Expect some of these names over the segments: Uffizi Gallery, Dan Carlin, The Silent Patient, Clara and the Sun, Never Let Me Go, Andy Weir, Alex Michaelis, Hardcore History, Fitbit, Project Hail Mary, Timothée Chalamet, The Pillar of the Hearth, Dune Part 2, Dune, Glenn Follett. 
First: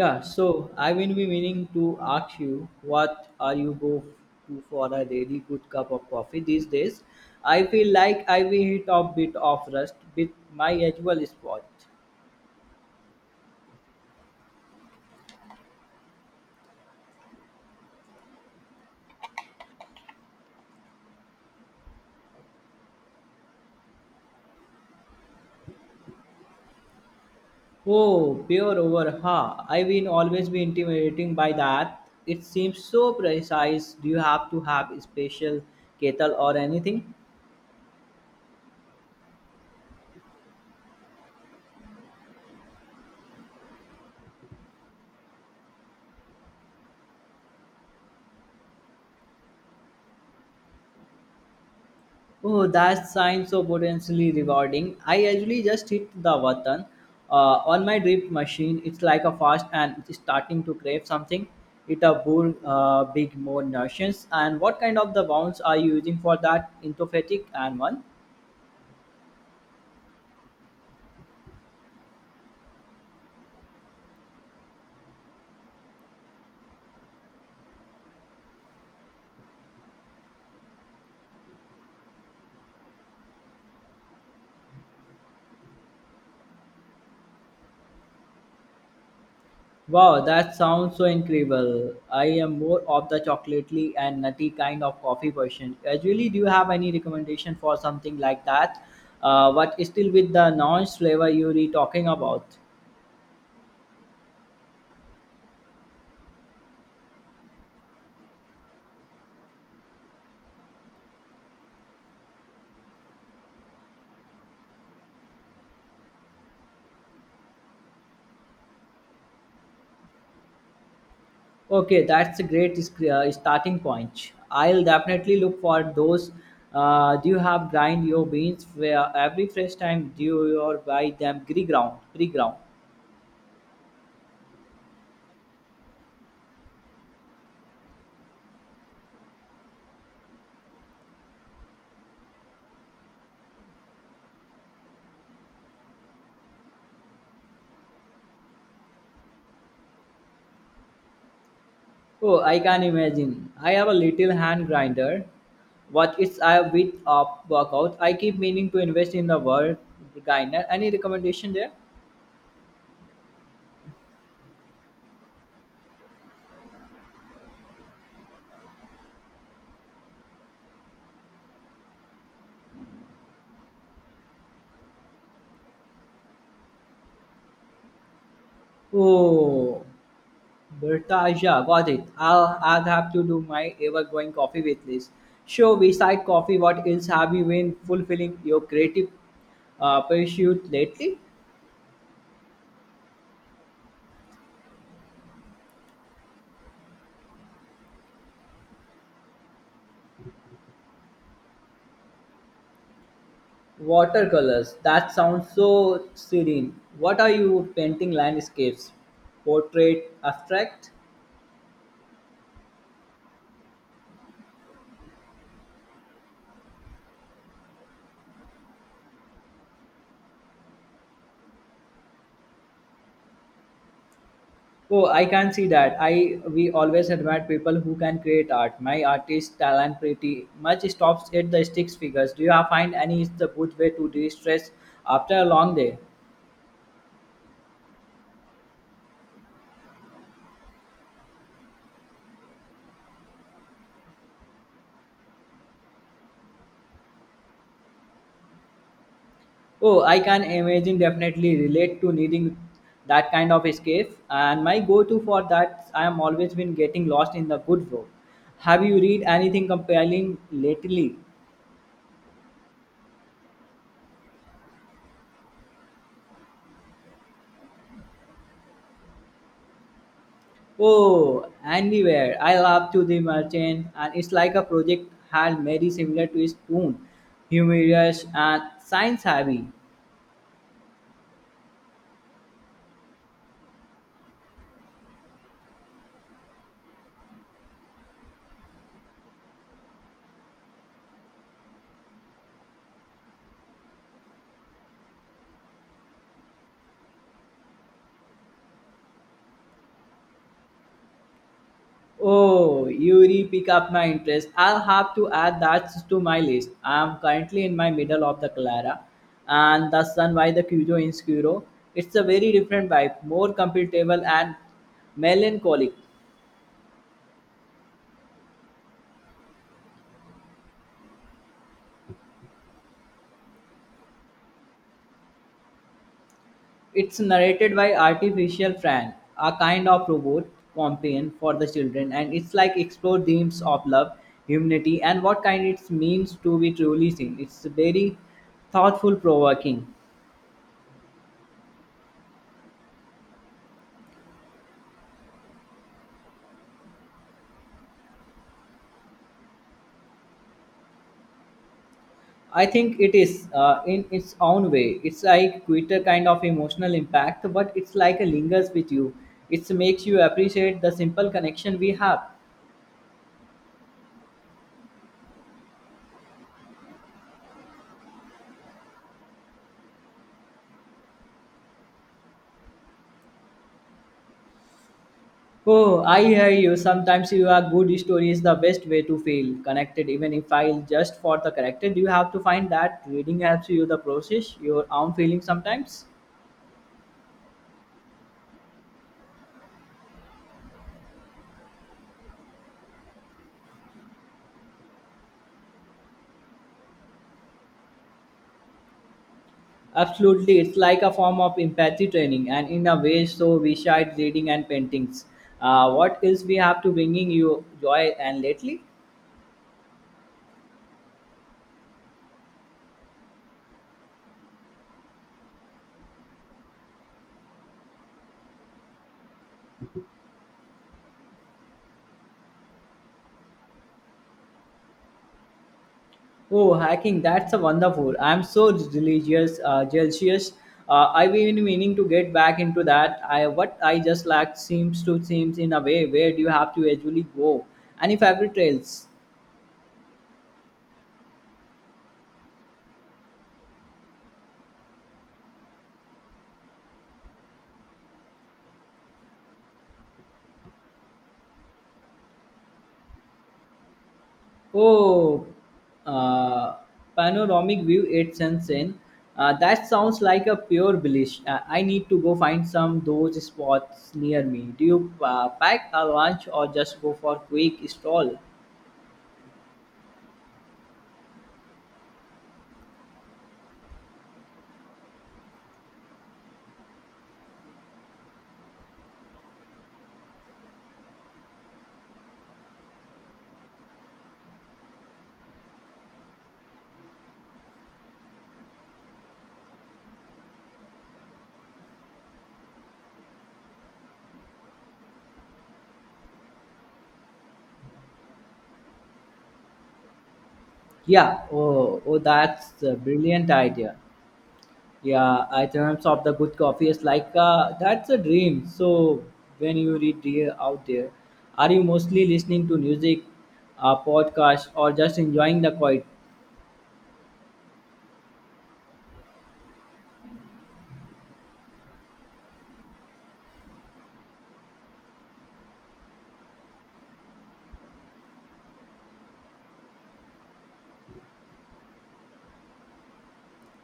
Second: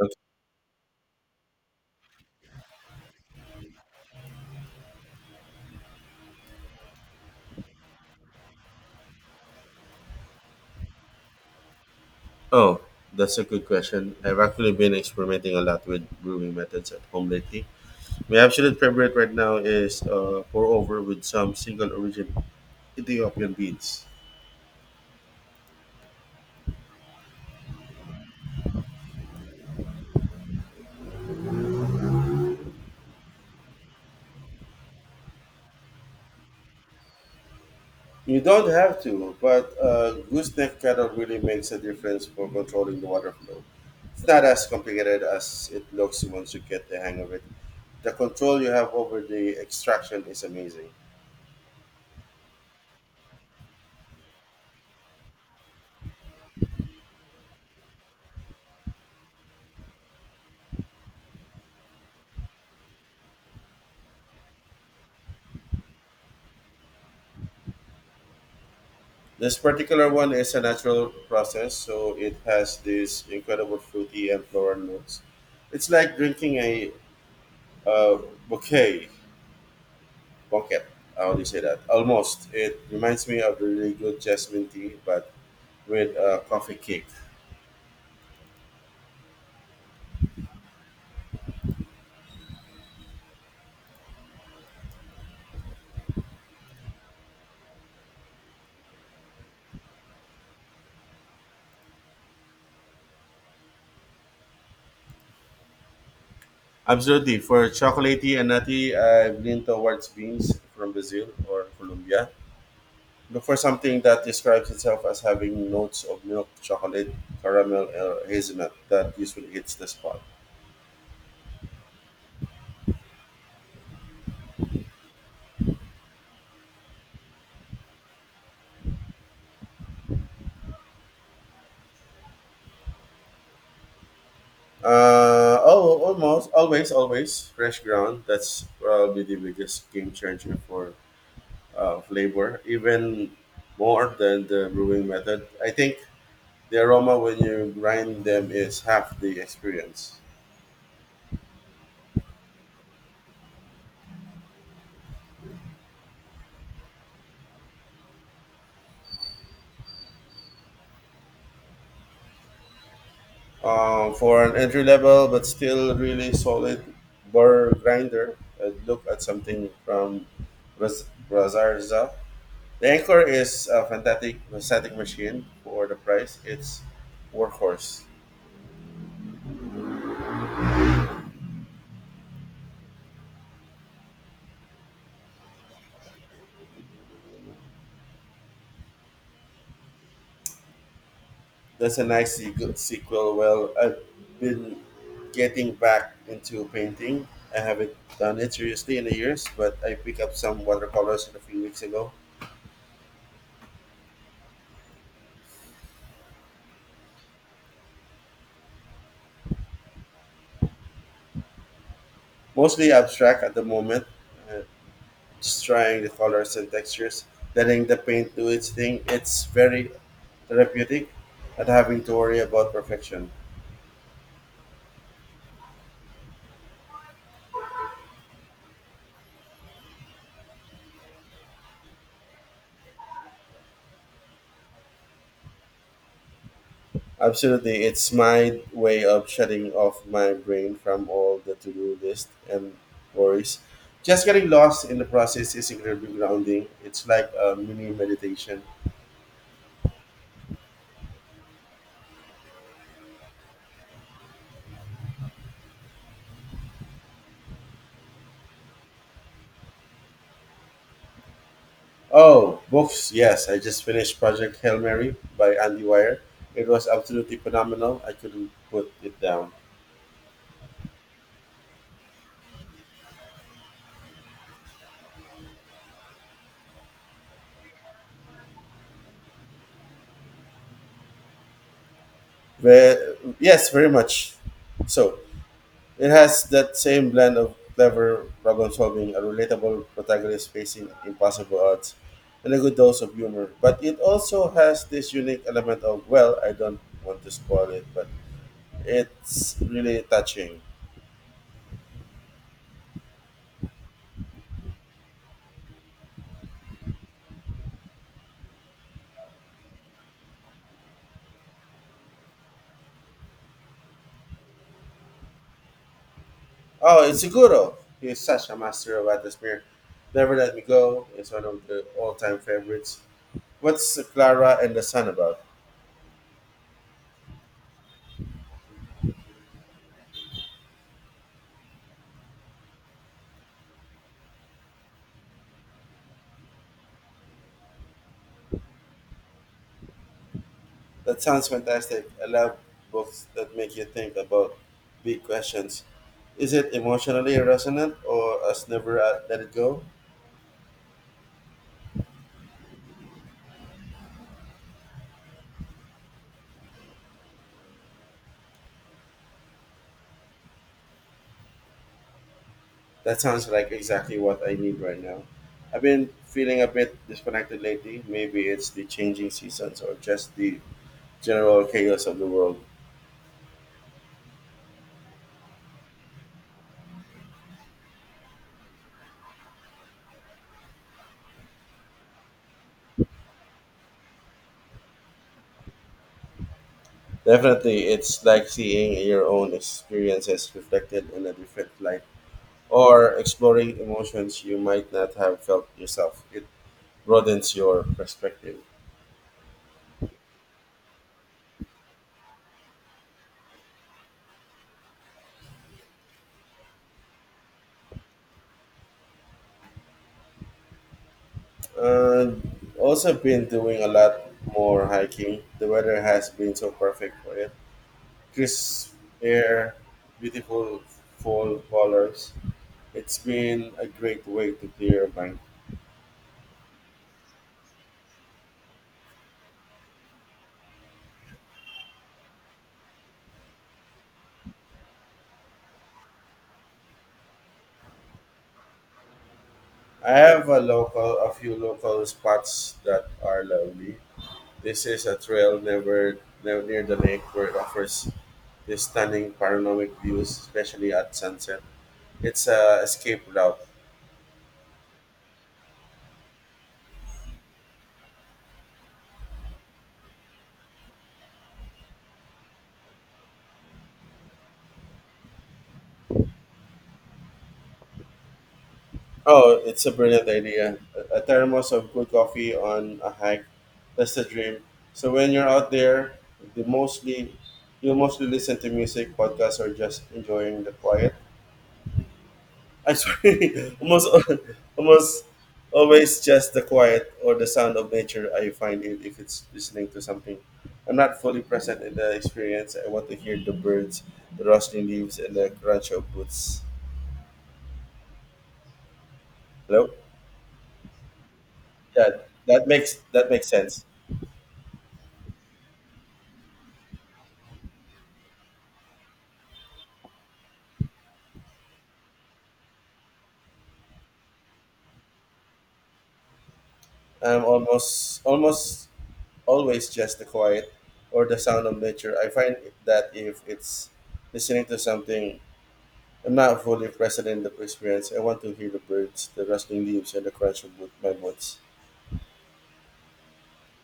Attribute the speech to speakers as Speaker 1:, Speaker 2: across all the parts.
Speaker 1: Okay.
Speaker 2: so I will be meaning to ask you what are you go to for a really good cup of coffee these days? I feel like I will hit a bit of rust with my usual spot.
Speaker 1: Oh, that's a good question. I've actually been experimenting a lot with brewing methods at home lately. My absolute favorite right now is pour over with some single origin Ethiopian beans.
Speaker 2: Oh, pure over ha. I will always be intimidating by that. It seems so precise. Do you have to have a special kettle or anything?
Speaker 1: You don't have to, but gooseneck kettle really makes a difference for controlling the water flow. It's not as complicated as it looks once you get the hang of it. The control you have over the extraction is amazing.
Speaker 2: Oh, that sounds so potentially rewarding. I usually just hit the button on my drip machine. It's like a fast and it's starting to crave something. It a bull, big more notions. And what kind of the bounds are you using for that? Intophatic and one.
Speaker 1: This particular one is a natural process, so it has these incredible fruity and floral notes. It's like drinking a uh, bouquet, bouquet. How do you say that? Almost. It reminds me of really good jasmine tea, but with a coffee kick.
Speaker 2: Wow, that sounds so incredible. I am more of the chocolatey and nutty kind of coffee person. Usually, do you have any recommendation for something like that? But still with the non flavor you were talking about?
Speaker 1: Absolutely. For chocolatey and nutty, I've leaned towards beans from Brazil or Colombia. Look for something that describes itself as having notes of milk, chocolate, caramel, or hazelnut that usually hits the spot.
Speaker 2: Okay, that's a great starting point. I'll definitely look for those. Do you have grind your beans where every fresh time do you or buy them pre-ground? Pre-ground.
Speaker 1: Oh, always fresh ground. That's probably the biggest game changer for flavor, even more than the brewing method. I think the aroma when you grind them is half the experience.
Speaker 2: Oh, I can imagine. I have a little hand grinder, but it's a bit of workout. I keep meaning to invest in the world grinder. Any recommendation there?
Speaker 1: For an entry level but still really solid burr grinder, I'd look at something from Raz- Razarza. The Anchor is a fantastic machine for the price. It's workhorse.
Speaker 2: Oh. Birtaja, got it. I'll have to do my ever-growing coffee with list. So, beside coffee, what else have you been fulfilling your creative pursuit lately?
Speaker 1: That's a good sequel. Well, I've been getting back into painting. I haven't done it seriously in the years, but I picked up some watercolors a few weeks ago.
Speaker 2: Watercolors. That sounds so serene. What are you painting? Landscapes, portrait, abstract.
Speaker 1: Mostly abstract at the moment, uh, just trying the colors and textures, letting the paint do its thing. It's very therapeutic, not having to worry about perfection.
Speaker 2: Oh, I can see that. I we always admire people who can create art. My artist talent pretty much stops at the sticks figures. Do you find any is the good way to de-stress after a long day?
Speaker 1: Absolutely, it's my way of shutting off my brain from all the to-do list and worries. Just getting lost in the process is incredibly grounding. It's like a mini meditation.
Speaker 2: Oh, I can imagine definitely relate to needing that kind of escape. And my go-to for that, I am always been getting lost in the good book. Have you read anything compelling lately?
Speaker 1: Oh, books. Yes, I just finished Project Hail Mary by Andy Weir. It was absolutely phenomenal. I couldn't put it down.
Speaker 2: Oh, anywhere. I love to the merchant, and it's like a project had very similar to its own, humorous and science heavy.
Speaker 1: Ve- yes, very much. So, it has that same blend of clever problem solving, a relatable protagonist facing impossible odds, and a good dose of humor. But it also has this unique element of, well, I don't want to spoil it, but it's really touching.
Speaker 2: Oh, you re-pick up my interest. I'll have to add that to my list. I'm currently in my middle of the Clara and the Sun by the Cujo in Scuro. It's a very different vibe, more comfortable and melancholic.
Speaker 1: Oh, it's Seguro. He is such a master of atmosphere. Never Let Me Go is one of the all time favorites. What's Clara and the Sun about?
Speaker 2: It's narrated by artificial Fran, a kind of robot companion for the children, and it's like explore themes of love, humanity, and what kind it means to be truly seen. It's very thoughtful provoking.
Speaker 1: That sounds fantastic. I love books that make you think about big questions. Is it emotionally resonant or us never let it go?
Speaker 2: I think it is in its own way. It's like Twitter kind of emotional impact, but it's like a lingers with you. It makes you appreciate the simple connection we have.
Speaker 1: That sounds like exactly what I need right now. I've been feeling a bit disconnected lately. Maybe it's the changing seasons or just the general chaos of the world.
Speaker 2: Oh, I hear you. Sometimes you are good story is the best way to feel connected, even if I just for the connected. You have to find that reading helps you the process your own feeling sometimes.
Speaker 1: Definitely, it's like seeing your own experiences reflected in a different light or exploring emotions you might not have felt yourself. It broadens your perspective.
Speaker 2: Absolutely, it's like a form of empathy training, and in a way, so besides reading and paintings, what else we have to bringing you joy and lately?
Speaker 1: And also been doing a lot more hiking. The weather has been so perfect for it. Crisp air, beautiful fall colors. It's been a great way to clear your mind.
Speaker 2: Oh, hiking, that's a wonderful. I'm so religious, jealous. I've been meaning to get back into that. I what I just lacked seems in a way where do you have to actually go? Any favorite trails?
Speaker 1: I have a few local spots that are lovely. This is a trail never, never near the lake where it offers these stunning panoramic views, especially at sunset. It's a escape route.
Speaker 2: Oh, uh, Panoramic view, it's insane. That sounds like a pure bliss. I need to go find some those spots near me. Do you pack a lunch or just go for quick stroll?
Speaker 1: Oh, it's a brilliant idea. A thermos of good coffee on a hike. That's the dream. So when you're out there, the mostly you'll mostly listen to music, podcasts, or just enjoying the quiet. I'm sorry, almost always just the quiet or the sound of nature. I find it if it's listening to something. I'm not fully present in the experience. I want to hear the birds, the rustling leaves, and the crunch of boots. Hello.
Speaker 2: Yeah, oh,
Speaker 1: Yeah,
Speaker 2: oh,
Speaker 1: that
Speaker 2: that's a
Speaker 1: makes that makes
Speaker 2: brilliant
Speaker 1: sense.
Speaker 2: idea. Yeah, I terms of the good coffee is like that's a dream. So when you read dear out there, are you mostly listening to music, podcast, or just enjoying the quiet?
Speaker 1: I'm almost always just the quiet or the sound of nature. I find that if it's listening to something, I'm not fully present in the experience. I want to hear the birds, the rustling leaves, and the crunch of my boots.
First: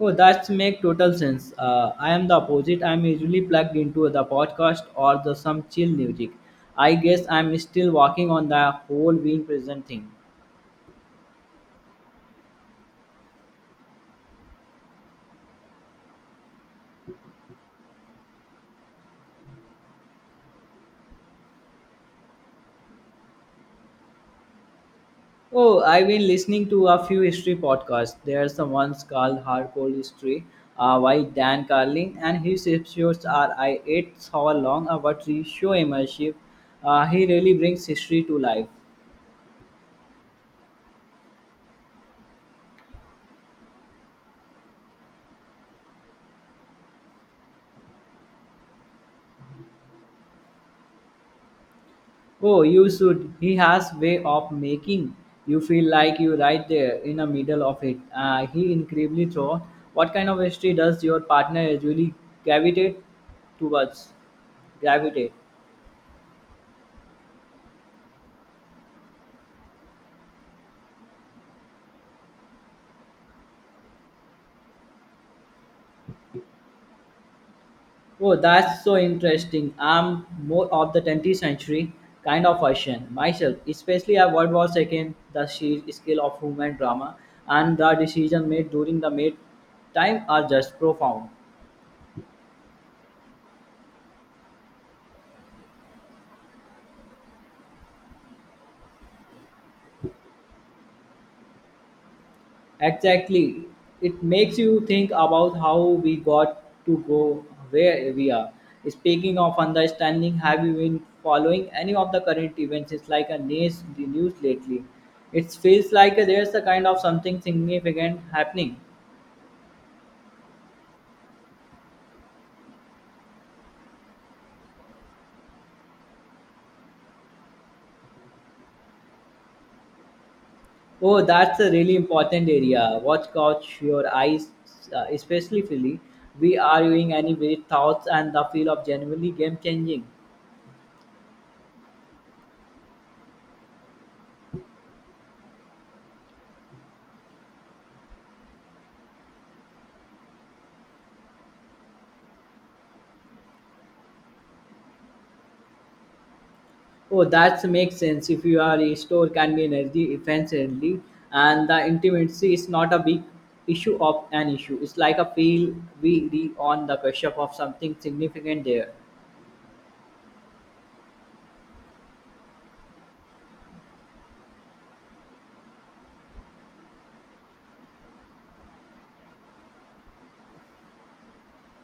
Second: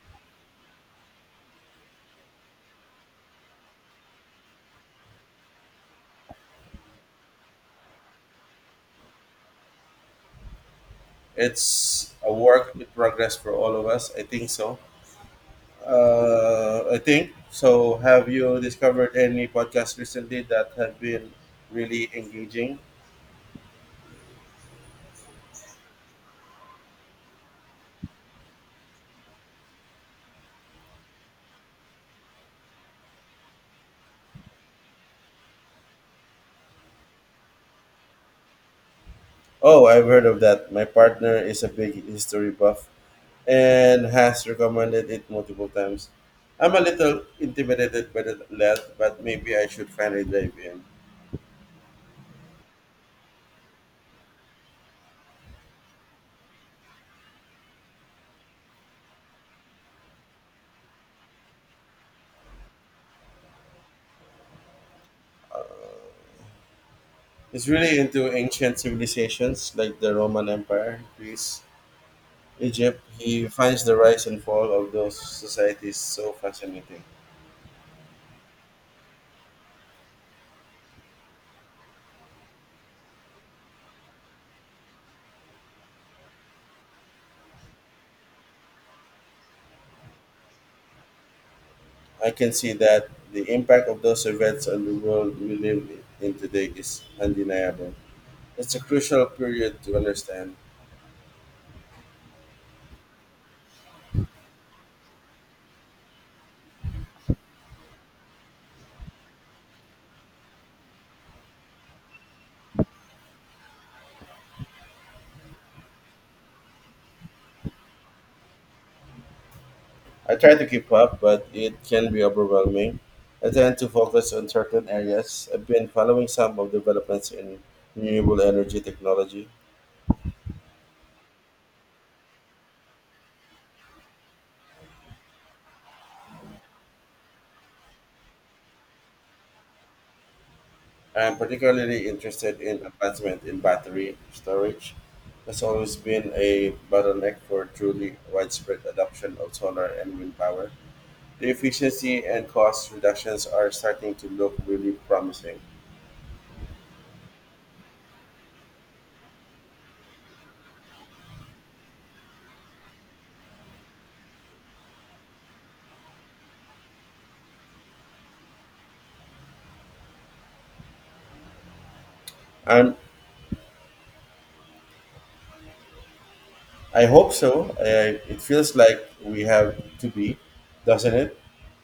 Speaker 2: Oh, that's make total sense. I am the opposite. I'm usually plugged into the podcast or the some chill music. I guess I'm still working on the whole being present thing.
Speaker 1: It's a work in progress for all of us. I think so. I think so. Have you discovered any podcasts recently that have been really engaging?
Speaker 2: Oh, I've been listening to a few history podcasts. There's the ones called Hardcore History by Dan Carlin, and his episodes are I 8 hour long, about but he show immersive. He really brings history to life.
Speaker 1: Oh, I've heard of that. My partner is a big history buff and has recommended it multiple times. I'm a little intimidated by the lad, but maybe I should finally dive in.
Speaker 2: Oh, you should. He has way of making you feel like you're right there in the middle of it. He incredibly thought, what kind of history does your partner usually gravitate towards? Gravitate.
Speaker 1: It's really into ancient civilizations like the Roman Empire, Greece, Egypt. He finds the rise and fall of those societies so fascinating.
Speaker 2: Oh, that's so interesting. I'm more of the 20th century kind of person myself, especially at World War II, the sheer scale of human drama and the decision made during the mid time are just profound.
Speaker 1: I can see that the impact of those events on the world we live in today is undeniable. It's a crucial period to understand.
Speaker 2: Exactly. It makes you think about how we got to go where we are. Speaking of understanding, have you been following any of the current events? It's like a news, the news lately. It feels like there's a kind of something significant happening.
Speaker 1: I try to keep up, but it can be overwhelming. I tend to focus on certain areas. I've been following some of the developments in renewable energy technology.
Speaker 2: Oh, that's a really important area. What caught your eyes, especially Philly? We are viewing any weird thoughts and the feel of genuinely game changing.
Speaker 1: I'm particularly interested in advancement in battery storage. That's always been a bottleneck for truly widespread adoption of solar and wind power. The efficiency and cost reductions are starting to look really promising.
Speaker 2: Oh, that makes sense. If you are a store, can be energy efficiently, and the intimacy is not a big issue of an issue. It's like a feel we re on the pressure of something significant there.
Speaker 1: I'm I hope so. I, it feels like we have to be, doesn't it?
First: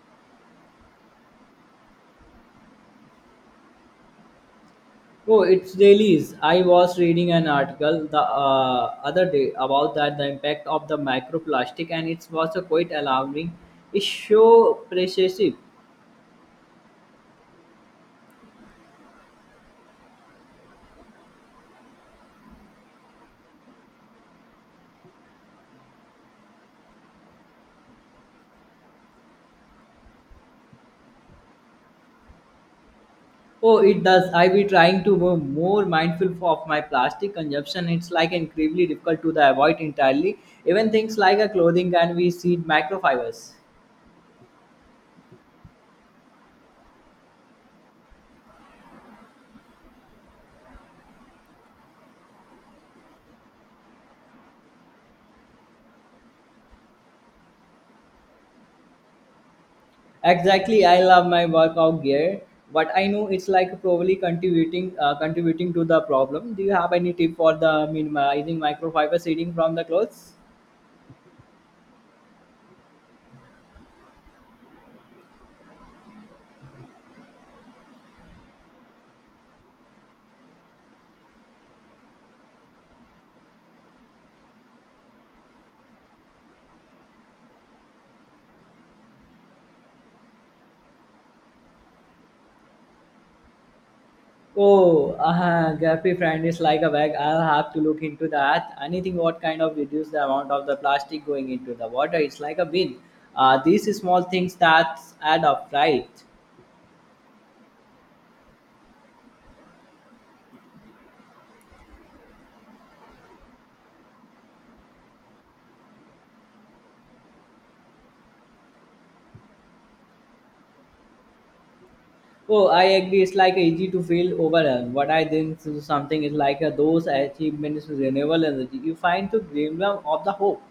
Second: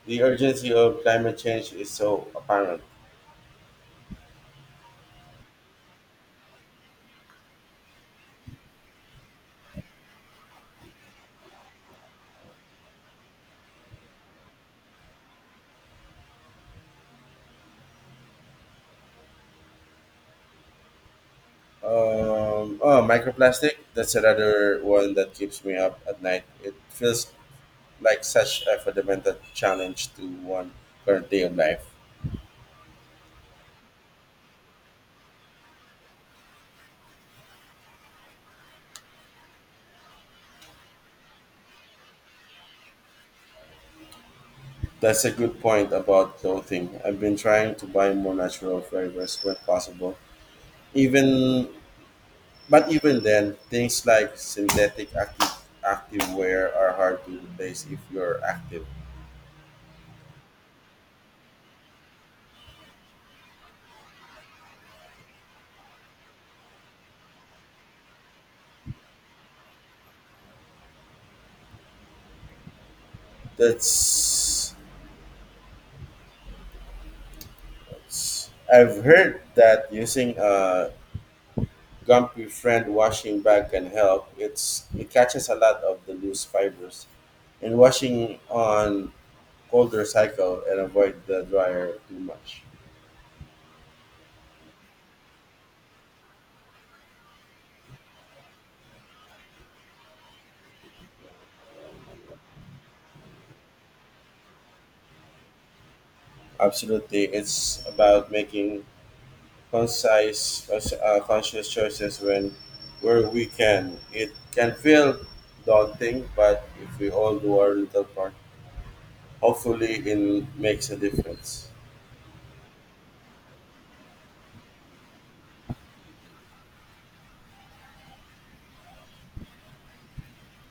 Speaker 1: The urgency of climate change is so apparent.
Speaker 2: Oh, it's dailies. I was reading an article the other day about that the impact of the microplastic, and it was a quite alarming. It's so pervasive.
Speaker 1: Oh, microplastic. That's another one that keeps me up at night. It feels like such a fundamental challenge to one current day of life.
Speaker 2: Oh, it does. I be trying to be more mindful of my plastic consumption. It's like incredibly difficult to the avoid entirely. Even things like a clothing can be seed microfibers.
Speaker 1: That's a good point about clothing. I've been trying to buy more natural fibers when possible, even but even then, things like synthetic active activewear are hard to replace if you're active.
Speaker 2: Exactly, I love my workout gear, but I know it's like probably contributing to the problem. Do you have any tip for the minimizing microfiber seeding from the clothes?
Speaker 1: That's, I've heard that using a Gumpy Friend washing bag can help. It catches a lot of the loose fibers. And washing on colder cycle and avoid the dryer too much.
Speaker 2: Oh, Gappy friend is like a bag. I'll have to look into that. Anything what kind of reduce the amount of the plastic going into the water? It's like a bin. These small things that add up, right?
Speaker 1: Absolutely, it's about making conscious choices when where we can. It can feel daunting, but if we all do our little part, hopefully it makes a difference.
Speaker 2: Oh, I agree. It's like easy to feel overwhelmed. What I think is something is like those achievements with renewable energy. You find the glimmer of the hope.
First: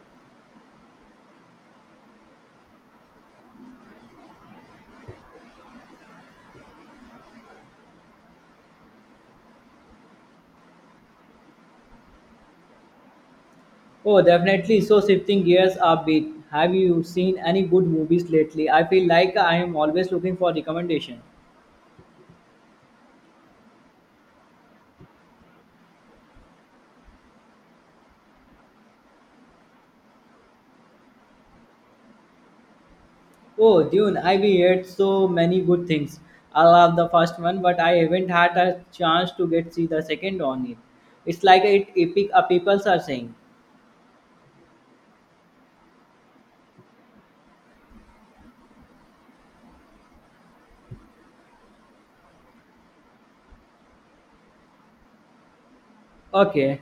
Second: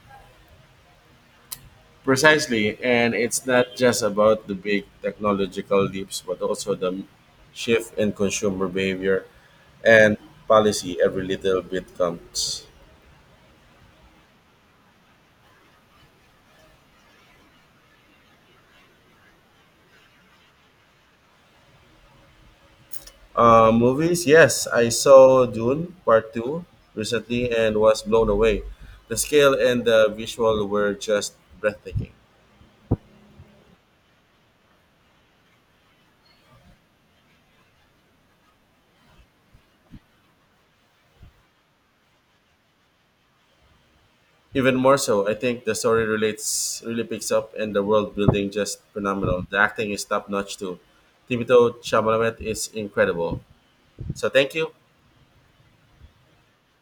Speaker 1: Precisely, and it's not just about the big technological leaps, but also the shift in consumer behavior and policy. Every little bit counts.
Speaker 2: Oh, definitely. So shifting gears a bit. Have you seen any good movies lately? I feel like I am always looking for recommendation.
Speaker 1: Movies, yes, I saw Dune Part 2 recently and was blown away. The scale and the visual were just breathtaking.
Speaker 2: Oh, Dune. I've heard so many good things. I love the first one, but I haven't had a chance to get see the second on it. It's like it epic. People are saying.
Speaker 1: Even more so, I think the story relates really picks up and the world building just phenomenal. The acting is top notch too. Timothée Chalamet is incredible. So thank you.
Speaker 2: Okay.